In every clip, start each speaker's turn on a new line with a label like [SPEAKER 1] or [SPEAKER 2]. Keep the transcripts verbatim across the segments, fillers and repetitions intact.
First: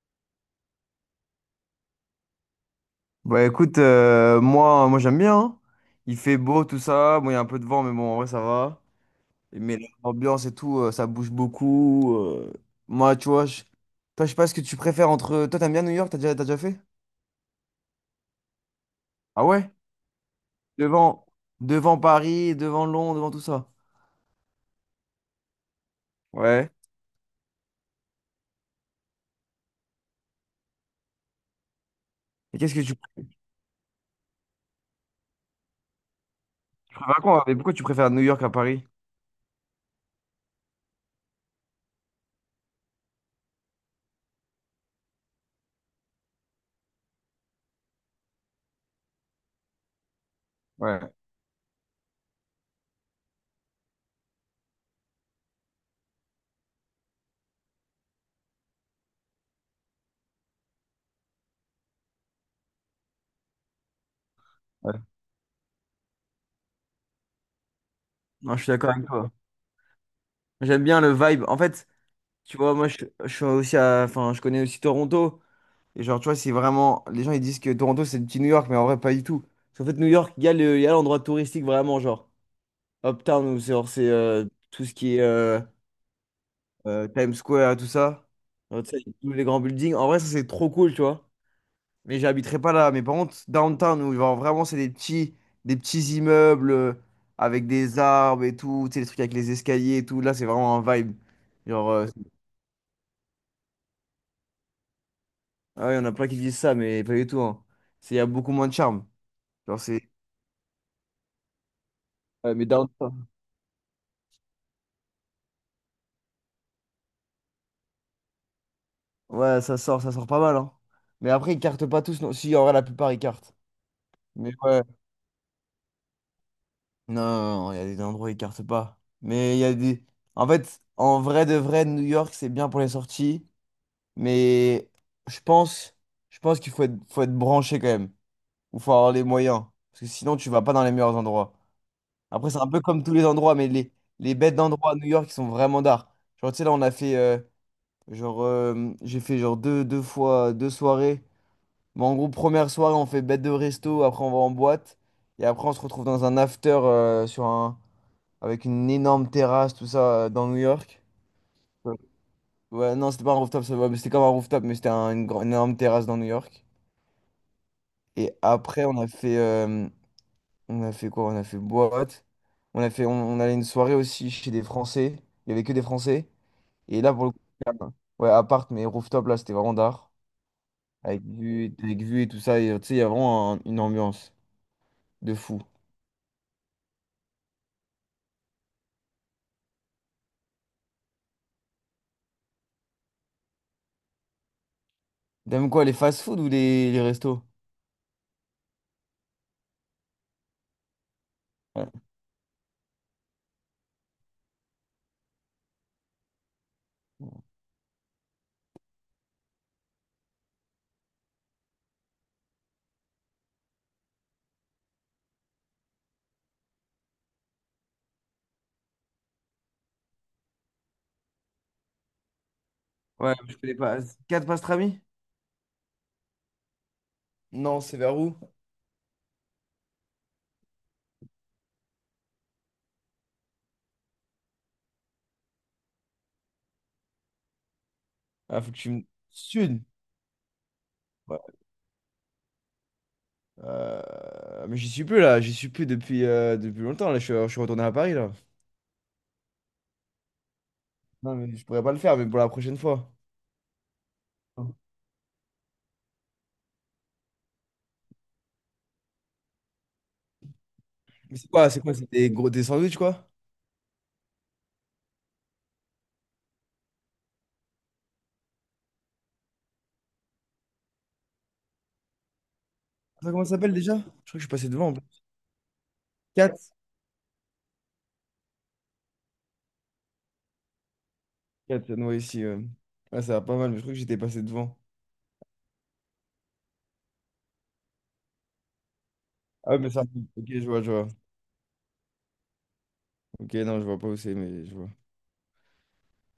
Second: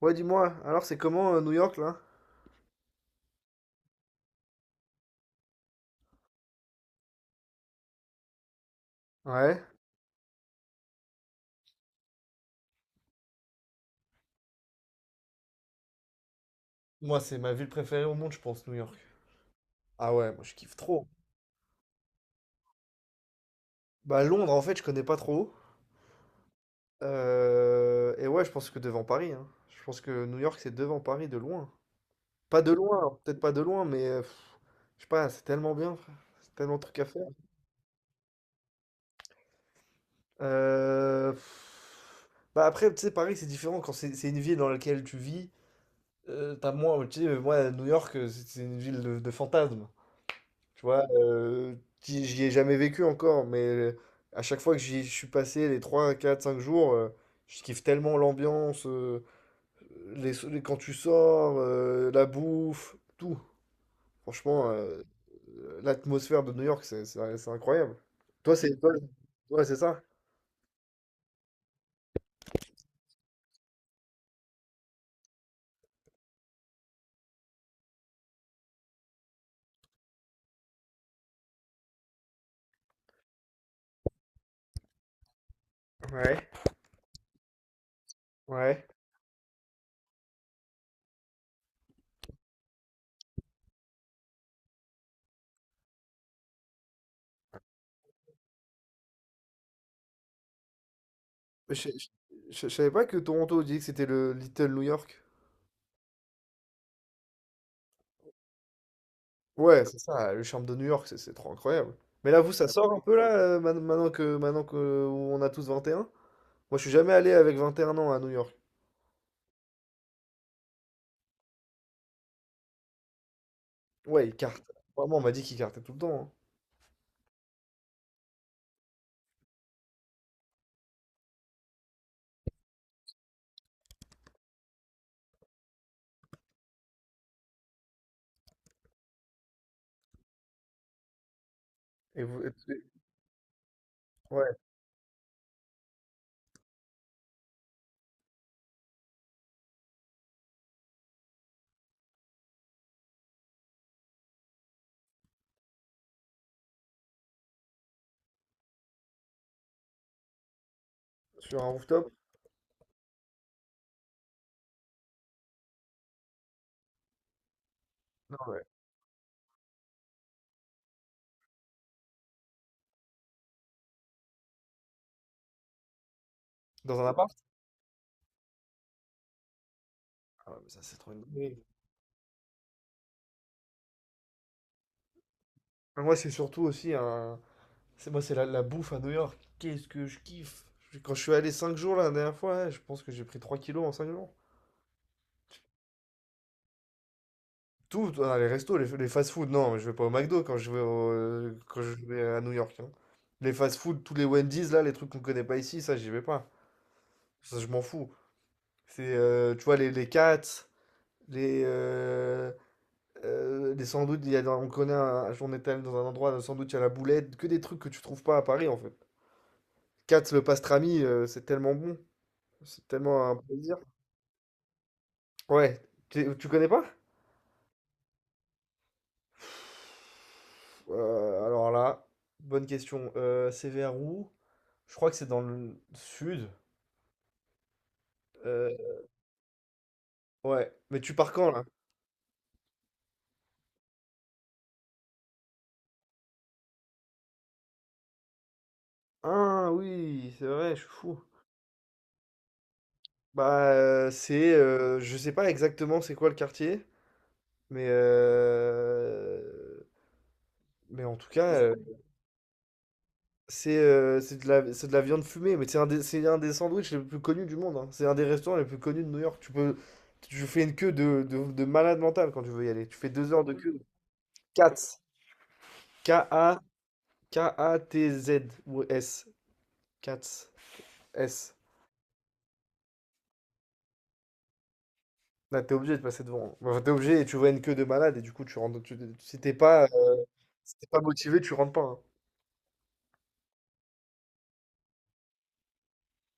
[SPEAKER 1] Ouais, dis-moi, alors c'est comment euh, New York là?
[SPEAKER 2] Bah écoute, euh, moi, moi j'aime bien, hein. Il fait beau, tout ça. Bon, il y a un peu de vent, mais bon, en vrai, ça va.
[SPEAKER 1] Ouais.
[SPEAKER 2] Mais l'ambiance et tout, euh, ça bouge beaucoup. euh. Moi, tu vois, je... Toi, je sais pas ce que tu préfères entre. Toi, t'aimes bien New York? T'as déjà, t'as déjà fait?
[SPEAKER 1] Moi, c'est ma ville préférée au monde, je pense, New York.
[SPEAKER 2] Ah ouais?
[SPEAKER 1] Ah ouais, moi je kiffe trop.
[SPEAKER 2] Devant, devant Paris, devant Londres, devant tout ça.
[SPEAKER 1] Bah Londres en fait, je connais pas trop.
[SPEAKER 2] Ouais.
[SPEAKER 1] Euh, Et ouais, je pense que devant Paris, hein. Je pense que New York c'est devant Paris de loin.
[SPEAKER 2] Et
[SPEAKER 1] Pas de
[SPEAKER 2] qu'est-ce que tu
[SPEAKER 1] loin, peut-être pas de loin, mais euh, pff, je sais pas, c'est tellement bien, frère. C'est tellement de trucs à
[SPEAKER 2] préfères à
[SPEAKER 1] faire.
[SPEAKER 2] quoi? Mais pourquoi tu préfères New York à Paris?
[SPEAKER 1] Euh, pff, Bah après, tu sais, Paris c'est différent quand c'est c'est une ville dans laquelle tu vis. euh, t'as moins, tu sais, moi New York euh, c'est c'est une ville de, de fantasmes. Tu vois,
[SPEAKER 2] Ouais.
[SPEAKER 1] euh, j'y j'y ai jamais vécu encore, mais euh, à chaque fois que j'y je suis passé les trois quatre cinq jours, euh, je kiffe tellement l'ambiance, euh, les, so-, les- quand tu sors, euh, la bouffe, tout. Franchement,
[SPEAKER 2] Ouais.
[SPEAKER 1] euh, l'atmosphère de New York, c'est c'est- c'est incroyable. Toi,
[SPEAKER 2] Non, je suis
[SPEAKER 1] c'est
[SPEAKER 2] d'accord
[SPEAKER 1] toi,
[SPEAKER 2] avec toi.
[SPEAKER 1] toi, c'est ça?
[SPEAKER 2] J'aime bien le vibe. En fait, tu vois, moi, je, je suis aussi à... Enfin, je connais aussi Toronto. Et genre, tu vois, c'est vraiment. Les gens, ils disent que Toronto, c'est le petit New York, mais en vrai, pas du tout. Parce qu'en fait, New York, il y a le... il y a l'endroit touristique vraiment, genre. Uptown, où c'est genre, c'est, euh, tout ce qui est euh,
[SPEAKER 1] Ouais.
[SPEAKER 2] euh, Times Square, tout ça. Genre,
[SPEAKER 1] Ouais.
[SPEAKER 2] tu sais, tous les grands buildings. En vrai, ça, c'est trop cool, tu vois. Mais j'habiterai pas là. Mais par contre, downtown, où genre, vraiment, c'est des petits... des petits immeubles euh, avec des arbres et tout. Tu sais, les trucs avec les escaliers et tout. Là, c'est vraiment un vibe.
[SPEAKER 1] Je, je,
[SPEAKER 2] Genre, euh,
[SPEAKER 1] je- je savais pas que Toronto disait que c'était le Little New York.
[SPEAKER 2] ah ouais, on a plein qui disent ça, mais pas du tout, hein. C'est... Il y a beaucoup moins de charme. Genre,
[SPEAKER 1] Ouais, c'est
[SPEAKER 2] c'est.
[SPEAKER 1] ça, le charme de New York, c'est c'est trop incroyable. Mais là, vous,
[SPEAKER 2] Ouais,
[SPEAKER 1] ça
[SPEAKER 2] mais
[SPEAKER 1] sort un peu
[SPEAKER 2] downtown.
[SPEAKER 1] là, euh, man- maintenant que maintenant que on a tous vingt et un. Moi, je suis jamais allé avec vingt et un ans à New York.
[SPEAKER 2] Ouais, ça sort, ça sort pas mal, hein. Mais après, ils cartent pas tous, non. Si, en vrai, la plupart, ils cartent.
[SPEAKER 1] Ouais, il
[SPEAKER 2] Mais
[SPEAKER 1] carte.
[SPEAKER 2] ouais.
[SPEAKER 1] Vraiment, on m'a dit qu'il cartait tout le temps, hein.
[SPEAKER 2] Non, non, non, il y a des endroits où ils cartent pas. Mais il y a des... En fait, en vrai de vrai, New York, c'est bien pour les sorties. Mais je pense, je pense qu'il faut être, faut être branché quand même. Ou faut avoir les moyens. Parce que sinon, tu vas pas dans les meilleurs endroits.
[SPEAKER 1] Et vous,
[SPEAKER 2] Après, c'est un
[SPEAKER 1] et-
[SPEAKER 2] peu
[SPEAKER 1] et-
[SPEAKER 2] comme tous les endroits, mais les, les bêtes
[SPEAKER 1] ouais,
[SPEAKER 2] d'endroits à New York, ils sont vraiment d'art. Genre, tu sais, là, on a fait... euh, genre, euh, j'ai fait genre deux, deux fois, deux soirées. Mais en gros, première soirée, on fait bête de resto, après on va en boîte. Et après, on se retrouve dans un after euh, sur un... avec une énorme terrasse, tout ça, euh, dans New York.
[SPEAKER 1] sur un
[SPEAKER 2] Ouais.
[SPEAKER 1] rooftop?
[SPEAKER 2] Ouais, non, c'était pas un rooftop, ça va, mais c'était comme un rooftop, mais c'était un- une, grande- une énorme terrasse dans New York. Et
[SPEAKER 1] Non, ouais.
[SPEAKER 2] après, on a fait, euh, on a fait quoi? On a fait boîte. On a fait, on, on allait une soirée aussi chez des Français. Il y avait que des Français.
[SPEAKER 1] Dans
[SPEAKER 2] Et
[SPEAKER 1] un
[SPEAKER 2] là, pour
[SPEAKER 1] appart?
[SPEAKER 2] le coup, euh, ouais, appart, mais rooftop, là, c'était vraiment d'art.
[SPEAKER 1] Ah ouais, mais ça, c'est trop une
[SPEAKER 2] Avec
[SPEAKER 1] dinguerie.
[SPEAKER 2] vue, avec vue et tout ça. Et, euh, tu sais, il y a vraiment un- une ambiance de fou.
[SPEAKER 1] Moi, c'est surtout aussi un. C'est moi, c'est la, la bouffe à New York. Qu'est-ce que je kiffe! Je- Quand je suis allé cinq jours là, la dernière fois, hein, je pense que j'ai pris trois kilos en cinq jours.
[SPEAKER 2] T'aimes quoi, les fast-food ou les, les restos?
[SPEAKER 1] Tout, ah, les restos, les, les fast-food, non, je vais pas au McDo quand je vais, au- quand
[SPEAKER 2] Ouais.
[SPEAKER 1] je vais à New York, hein. Les fast-food, tous les Wendy's, là, les trucs qu'on connaît pas ici, ça, j'y vais pas. Ça, je m'en fous. C'est, euh, tu vois, les, les Cats, les, euh, euh, les sandwichs, il y a, dans- on connaît, un, on est allé dans un endroit, un sandwich à la boulette, que des trucs que tu trouves pas à Paris, en fait. Cats, le pastrami, euh, c'est tellement bon, c'est tellement
[SPEAKER 2] Ouais,
[SPEAKER 1] un
[SPEAKER 2] je connais
[SPEAKER 1] plaisir.
[SPEAKER 2] pas. Quatre pastrami?
[SPEAKER 1] Ouais, tu, tu connais pas?
[SPEAKER 2] Non, c'est vers où?
[SPEAKER 1] Euh, alors là, bonne question. Euh, c'est vers où? Je crois que c'est dans le sud.
[SPEAKER 2] Ah, faut
[SPEAKER 1] Euh,
[SPEAKER 2] que tu me... Sud.
[SPEAKER 1] ouais. Mais tu pars
[SPEAKER 2] Ouais.
[SPEAKER 1] quand là?
[SPEAKER 2] Euh, mais j'y suis plus là, j'y suis plus depuis, euh, depuis longtemps. Là, je suis, je suis retourné à Paris là.
[SPEAKER 1] Ah oui, c'est vrai, je suis fou.
[SPEAKER 2] Non, mais je pourrais pas le faire, mais pour la prochaine fois.
[SPEAKER 1] Bah euh, c'est
[SPEAKER 2] Non.
[SPEAKER 1] euh, je sais pas exactement c'est quoi le quartier, mais euh, mais en tout
[SPEAKER 2] Mais c'est
[SPEAKER 1] cas
[SPEAKER 2] quoi?
[SPEAKER 1] euh,
[SPEAKER 2] C'est quoi? C'est des gros des sandwichs quoi?
[SPEAKER 1] c'est euh, c'est de la c'est de la viande fumée, mais c'est un des c'est un des sandwichs les plus connus du monde, hein. C'est un des restaurants les plus connus de New York. Tu peux tu fais une queue de, de, de malade mental quand tu veux y aller. Tu fais
[SPEAKER 2] Ça,
[SPEAKER 1] deux heures
[SPEAKER 2] comment ça
[SPEAKER 1] de
[SPEAKER 2] s'appelle
[SPEAKER 1] queue.
[SPEAKER 2] déjà? Je crois que je suis passé devant.
[SPEAKER 1] Katz. K-A,
[SPEAKER 2] Quatre
[SPEAKER 1] K-A-T-Z ou S. Katz. S.
[SPEAKER 2] quatre ouais, ici, ouais. Ouais, ça va pas mal, mais je crois que j'étais passé devant.
[SPEAKER 1] Là, tu obligé de passer devant. Enfin, tu obligé et tu vois une queue de malade et du coup, tu rentres. Tu, si t'es
[SPEAKER 2] Ah, ouais,
[SPEAKER 1] pas, euh,
[SPEAKER 2] mais ça. Ok, je
[SPEAKER 1] Si
[SPEAKER 2] vois,
[SPEAKER 1] t'es
[SPEAKER 2] je
[SPEAKER 1] pas
[SPEAKER 2] vois.
[SPEAKER 1] motivé, tu rentres pas, hein.
[SPEAKER 2] Ok, non, je vois pas où c'est, mais je vois.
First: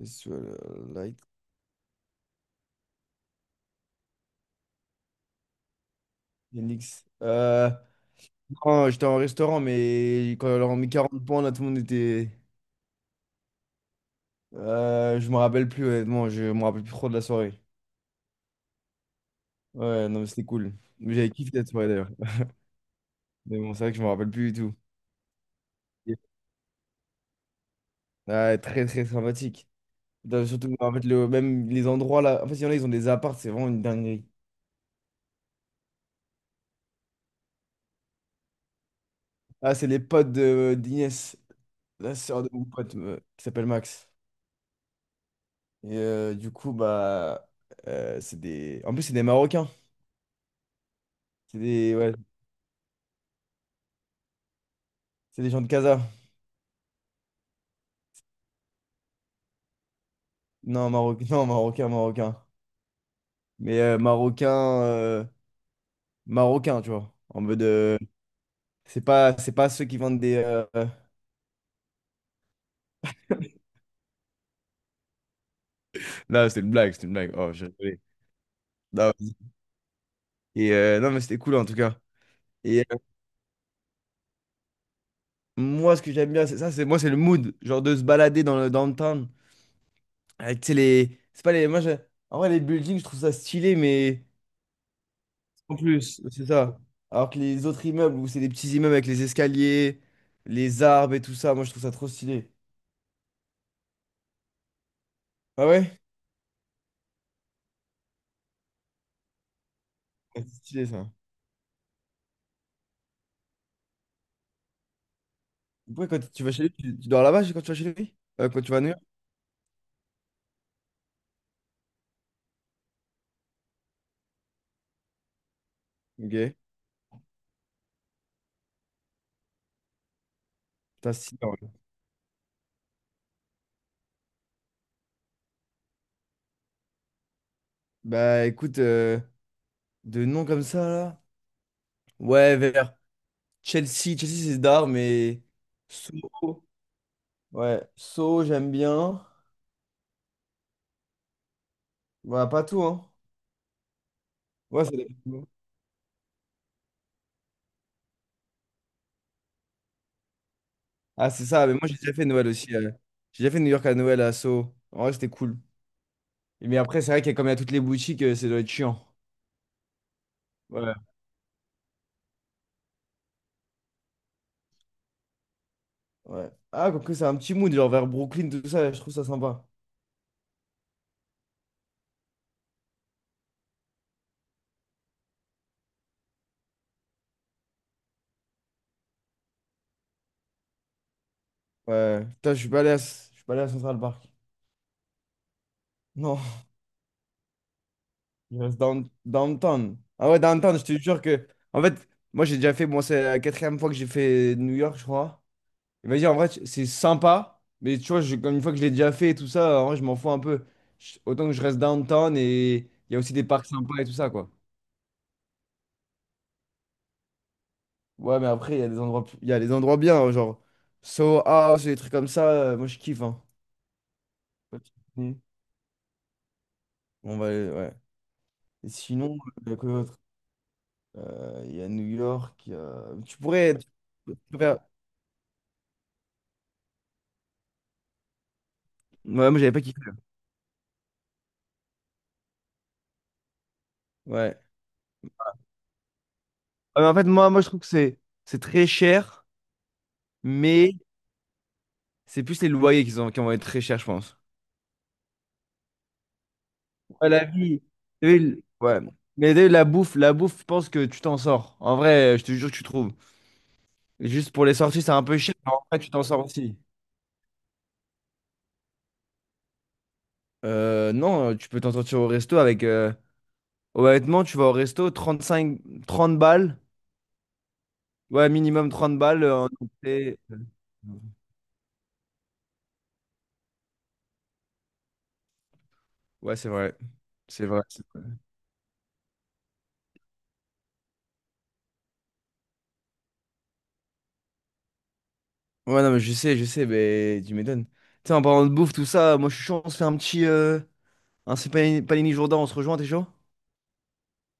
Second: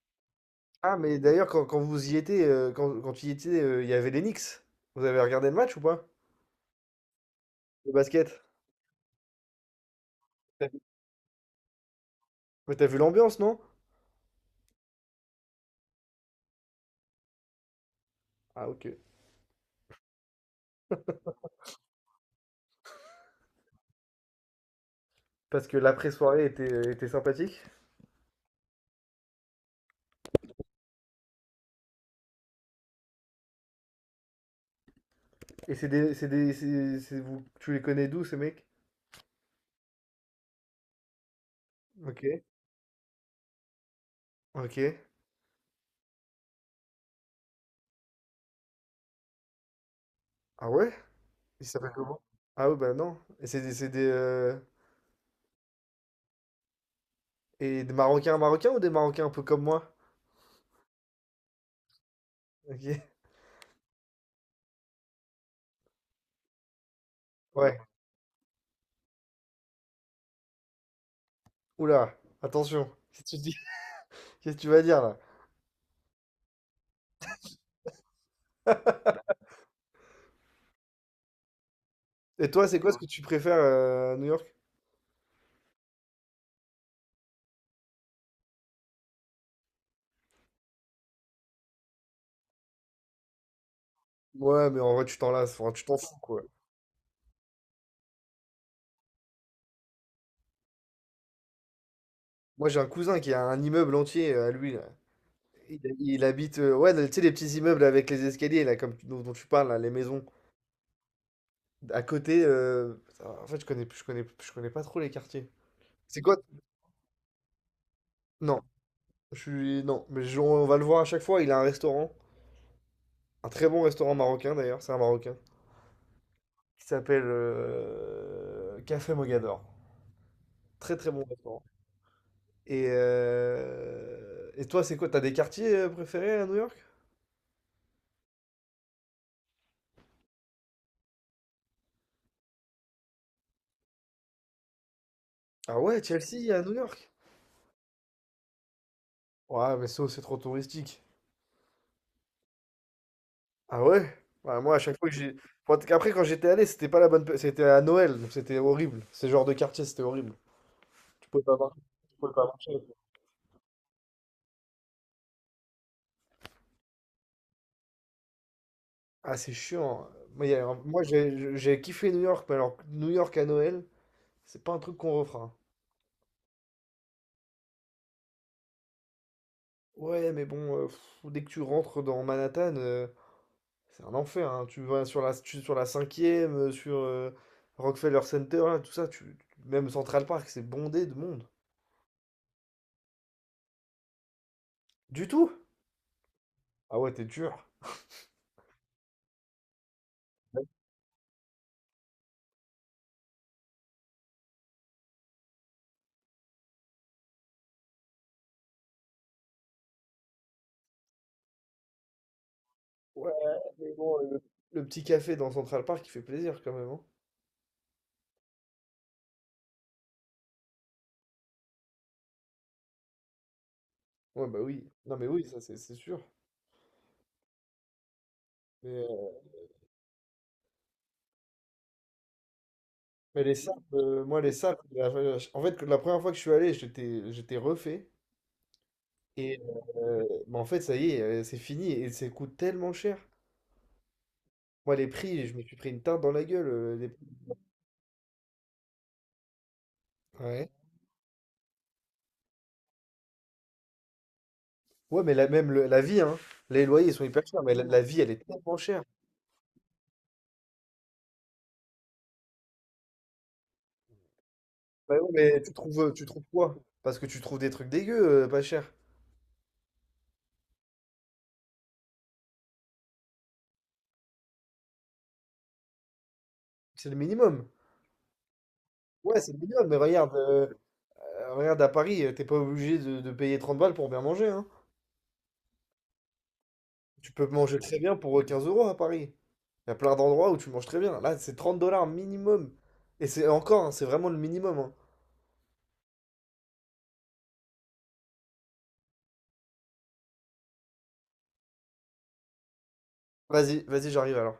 [SPEAKER 2] Visual
[SPEAKER 1] Ah, mais
[SPEAKER 2] Light.
[SPEAKER 1] d'ailleurs, quand, quand vous y étiez, euh, quand, quand tu y étais, euh, il y avait les Knicks. Vous avez regardé le match ou pas?
[SPEAKER 2] Yandex. Euh,
[SPEAKER 1] Le basket?
[SPEAKER 2] non, j'étais en restaurant, mais quand on
[SPEAKER 1] T'as
[SPEAKER 2] leur a
[SPEAKER 1] vu
[SPEAKER 2] mis quarante points, là, tout le monde était.
[SPEAKER 1] Mais t'as vu l'ambiance, non?
[SPEAKER 2] Euh, je me rappelle plus, honnêtement, je me rappelle plus trop de la soirée.
[SPEAKER 1] Ah, ok.
[SPEAKER 2] Ouais, non, mais c'était cool. Mais j'avais kiffé cette soirée d'ailleurs. Mais bon, c'est vrai que je me rappelle plus du tout.
[SPEAKER 1] Parce que l'après-soirée était, euh, était sympathique.
[SPEAKER 2] Ouais, très, très sympathique. Putain, surtout, en fait, le, même les endroits là. En fait, il y en a, ils ont des apparts, c'est vraiment une dinguerie.
[SPEAKER 1] Et c'est des, c'est des, c'est, c'est vous, tu les connais d'où, ces mecs?
[SPEAKER 2] Ah, c'est les potes de euh, d'Inès, la
[SPEAKER 1] Ok.
[SPEAKER 2] sœur de mon pote, euh, qui s'appelle Max.
[SPEAKER 1] Ok.
[SPEAKER 2] Et euh, du coup, bah. euh, c'est des. En plus, c'est des Marocains.
[SPEAKER 1] Ah ouais?
[SPEAKER 2] C'est
[SPEAKER 1] Ils s'appellent
[SPEAKER 2] des. Ouais,
[SPEAKER 1] comment? Ah ouais, bah non. Et c'est des, c'est des, euh,
[SPEAKER 2] c'est des gens de Casa.
[SPEAKER 1] et des Marocains Marocains ou des Marocains un peu comme moi?
[SPEAKER 2] Non, Maroc... non, Marocain, Marocain.
[SPEAKER 1] Ok.
[SPEAKER 2] Mais euh, Marocain, euh, Marocain, tu vois. En mode,
[SPEAKER 1] Ouais.
[SPEAKER 2] euh, c'est pas, c'est pas ceux qui vendent des. euh, euh,
[SPEAKER 1] Oula, attention. Qu'est-ce que tu dis, qu'est-ce que tu vas dire là?
[SPEAKER 2] Non, c'était une blague, c'était une blague. Oh, j'ai rigolé. Non, vas-y. Et, euh, non, mais c'était cool en tout cas.
[SPEAKER 1] Et toi, c'est
[SPEAKER 2] Et
[SPEAKER 1] quoi
[SPEAKER 2] euh,
[SPEAKER 1] ce, ouais, que tu préfères euh, à New York?
[SPEAKER 2] moi, ce que j'aime bien, c'est ça, c'est moi, c'est le mood. Genre de se balader dans le downtown. Avec, tu sais, les. C'est pas les. Moi, j'ai- en vrai, les buildings, je trouve ça stylé, mais.
[SPEAKER 1] Ouais, mais en vrai, tu t'en lasses, enfin,
[SPEAKER 2] En
[SPEAKER 1] tu t'en fous
[SPEAKER 2] plus,
[SPEAKER 1] quoi.
[SPEAKER 2] c'est ça. Alors que les autres immeubles, où c'est des petits immeubles avec les escaliers, les arbres et tout ça, moi, je trouve ça trop stylé.
[SPEAKER 1] Moi, j'ai un cousin qui a un immeuble entier euh, à lui là.
[SPEAKER 2] Ah
[SPEAKER 1] Il,
[SPEAKER 2] ouais?
[SPEAKER 1] il habite, euh, ouais, tu sais, les petits immeubles avec les escaliers là, comme, dont, dont tu parles là, les maisons.
[SPEAKER 2] Ouais, c'est stylé ça.
[SPEAKER 1] À côté, euh, en fait, je connais, je connais, je connais pas trop les quartiers.
[SPEAKER 2] Pourquoi
[SPEAKER 1] C'est
[SPEAKER 2] quand
[SPEAKER 1] quoi?
[SPEAKER 2] tu vas chez lui, tu, tu dors là-bas quand tu vas chez lui? Euh,
[SPEAKER 1] Non,
[SPEAKER 2] quand tu vas à New York?
[SPEAKER 1] je suis, non, mais je- on va le voir à chaque fois. Il a un restaurant, un très bon restaurant marocain d'ailleurs, c'est un marocain,
[SPEAKER 2] Ok.
[SPEAKER 1] qui s'appelle euh, Café Mogador. Très très
[SPEAKER 2] Putain,
[SPEAKER 1] bon
[SPEAKER 2] si, en
[SPEAKER 1] restaurant.
[SPEAKER 2] vrai.
[SPEAKER 1] Et, euh, et toi, c'est quoi? T'as des quartiers euh, préférés à New York?
[SPEAKER 2] Bah écoute, euh, de noms comme ça là. Ouais, vers Chelsea. Chelsea, c'est d'art, mais.
[SPEAKER 1] Ah ouais, Chelsea à
[SPEAKER 2] Soho.
[SPEAKER 1] New York?
[SPEAKER 2] Ouais, Soho, j'aime bien.
[SPEAKER 1] Ouais, mais ça, c'est trop touristique.
[SPEAKER 2] Bah, pas tout, hein.
[SPEAKER 1] Ah ouais? Ouais, moi, à
[SPEAKER 2] Ouais, ça
[SPEAKER 1] chaque fois que j'ai.
[SPEAKER 2] dépend.
[SPEAKER 1] Moi, t- après, quand j'étais allé, c'était pas la bonne. pe- C'était à Noël, donc c'était horrible. Ce genre de quartier, c'était horrible. Tu
[SPEAKER 2] Ah,
[SPEAKER 1] pouvais
[SPEAKER 2] c'est
[SPEAKER 1] pas
[SPEAKER 2] ça, mais
[SPEAKER 1] marcher.
[SPEAKER 2] moi j'ai déjà
[SPEAKER 1] Tu
[SPEAKER 2] fait
[SPEAKER 1] pouvais pas
[SPEAKER 2] Noël
[SPEAKER 1] marcher.
[SPEAKER 2] aussi. euh. J'ai déjà fait New York à Noël à Soho. En vrai, c'était cool. Mais après, c'est vrai qu'il y a comme il y a toutes les boutiques, euh, ça doit être chiant.
[SPEAKER 1] Ah, c'est chiant. Moi, il y a un-
[SPEAKER 2] Ouais.
[SPEAKER 1] moi, j'ai j'ai kiffé New York, mais alors New York à Noël, c'est pas un truc qu'on refera.
[SPEAKER 2] Ouais. Ah, quoique c'est un petit mood, genre vers Brooklyn, tout ça, je trouve ça sympa.
[SPEAKER 1] Ouais, mais bon, euh, pff, dès que tu rentres dans Manhattan. euh, C'est un enfer, hein. Tu vas sur la, tu- sur la cinquième euh, sur euh, Rockefeller Center, là, tout ça, tu, même Central Park, c'est bondé de monde.
[SPEAKER 2] Ouais. Putain, je suis pas allé à, je suis pas allé à Central Park.
[SPEAKER 1] Du tout?
[SPEAKER 2] Non,
[SPEAKER 1] Ah ouais, t'es dur.
[SPEAKER 2] je reste down- downtown. Ah ouais, downtown, je te jure que. En fait, moi, j'ai déjà fait. Bon c'est la quatrième fois que j'ai fait New York, je crois. Et vas-y, en vrai, c'est sympa. Mais tu vois, je- comme une fois que je l'ai déjà fait et tout ça, en vrai, je m'en fous un peu. Je- Autant que je reste downtown et il y a
[SPEAKER 1] Ouais,
[SPEAKER 2] aussi des parcs
[SPEAKER 1] mais
[SPEAKER 2] sympas et tout
[SPEAKER 1] bon,
[SPEAKER 2] ça,
[SPEAKER 1] le,
[SPEAKER 2] quoi.
[SPEAKER 1] le petit café dans Central Park, il fait plaisir quand même, hein.
[SPEAKER 2] Ouais, mais après, il y a des endroits, plus- il y a des endroits bien, hein, genre Soho House et des trucs comme ça. euh, Moi, je kiffe, hein.
[SPEAKER 1] Ouais, bah
[SPEAKER 2] Pas de
[SPEAKER 1] oui. Non, mais
[SPEAKER 2] soucis.
[SPEAKER 1] oui, ça, c'est c'est sûr.
[SPEAKER 2] On va, aller- ouais. Et
[SPEAKER 1] Mais, euh,
[SPEAKER 2] sinon, euh, quoi d'autre. Euh, Il y a New York. Il y a- Tu
[SPEAKER 1] mais les
[SPEAKER 2] pourrais.
[SPEAKER 1] sapes, euh,
[SPEAKER 2] Tu
[SPEAKER 1] moi, les
[SPEAKER 2] peux faire-
[SPEAKER 1] sapes, la- en fait, la première fois que je suis allé, j'étais, j'étais refait.
[SPEAKER 2] Ouais, moi,
[SPEAKER 1] Et
[SPEAKER 2] j'avais pas kiffé.
[SPEAKER 1] euh, bah, en fait, ça y est, euh, c'est fini. Et ça coûte tellement cher.
[SPEAKER 2] Ouais.
[SPEAKER 1] Moi, les prix, je me suis pris une tarte dans la gueule. euh,
[SPEAKER 2] Ah, mais
[SPEAKER 1] les-
[SPEAKER 2] en fait, moi, moi, je trouve que c'est c'est très cher,
[SPEAKER 1] Ouais.
[SPEAKER 2] mais c'est plus les loyers qui sont, qui vont être très chers, je pense.
[SPEAKER 1] Ouais, mais la, même le- la vie, hein. Les loyers, ils sont
[SPEAKER 2] Ouais, la
[SPEAKER 1] hyper chers, mais
[SPEAKER 2] vie.
[SPEAKER 1] la, la vie,
[SPEAKER 2] T'as
[SPEAKER 1] elle
[SPEAKER 2] vu
[SPEAKER 1] est
[SPEAKER 2] le-
[SPEAKER 1] tellement
[SPEAKER 2] Ouais.
[SPEAKER 1] chère.
[SPEAKER 2] Mais t'as vu, la bouffe, la bouffe, je pense que tu t'en sors. En vrai, je te jure que tu trouves. Juste pour les sorties, c'est
[SPEAKER 1] Bah
[SPEAKER 2] un
[SPEAKER 1] ouais,
[SPEAKER 2] peu cher,
[SPEAKER 1] mais
[SPEAKER 2] mais
[SPEAKER 1] tu
[SPEAKER 2] en vrai,
[SPEAKER 1] trouves,
[SPEAKER 2] tu
[SPEAKER 1] euh,
[SPEAKER 2] t'en
[SPEAKER 1] tu trouves
[SPEAKER 2] sors
[SPEAKER 1] quoi?
[SPEAKER 2] aussi.
[SPEAKER 1] Parce que tu trouves des trucs dégueux, euh, pas cher.
[SPEAKER 2] Euh, non, tu peux t'en sortir au resto avec. euh, Honnêtement, tu vas au resto, trente cinq trente balles.
[SPEAKER 1] C'est le minimum.
[SPEAKER 2] Ouais, minimum trente
[SPEAKER 1] Ouais,
[SPEAKER 2] balles.
[SPEAKER 1] c'est
[SPEAKER 2] euh,
[SPEAKER 1] le
[SPEAKER 2] en
[SPEAKER 1] minimum, mais regarde,
[SPEAKER 2] entrée.
[SPEAKER 1] euh, euh, regarde à Paris, euh, t'es pas obligé de, de payer trente balles pour bien manger, hein.
[SPEAKER 2] Ouais, c'est vrai.
[SPEAKER 1] Tu peux
[SPEAKER 2] C'est
[SPEAKER 1] manger
[SPEAKER 2] vrai,
[SPEAKER 1] très
[SPEAKER 2] c'est
[SPEAKER 1] bien
[SPEAKER 2] vrai.
[SPEAKER 1] pour euh, quinze euros à Paris. Il y a plein d'endroits où tu manges très bien. Là, c'est trente dollars minimum. Et c'est encore, hein, c'est vraiment le minimum, hein.
[SPEAKER 2] Ouais, non, mais je sais, je sais, mais tu m'étonnes. Tu sais, en parlant de bouffe, tout ça, moi je suis chaud, on se fait un petit. Euh, un c'est panini, panini Jourdain, on se rejoint, t'es chaud?
[SPEAKER 1] Vas-y, vas-y, j'arrive alors.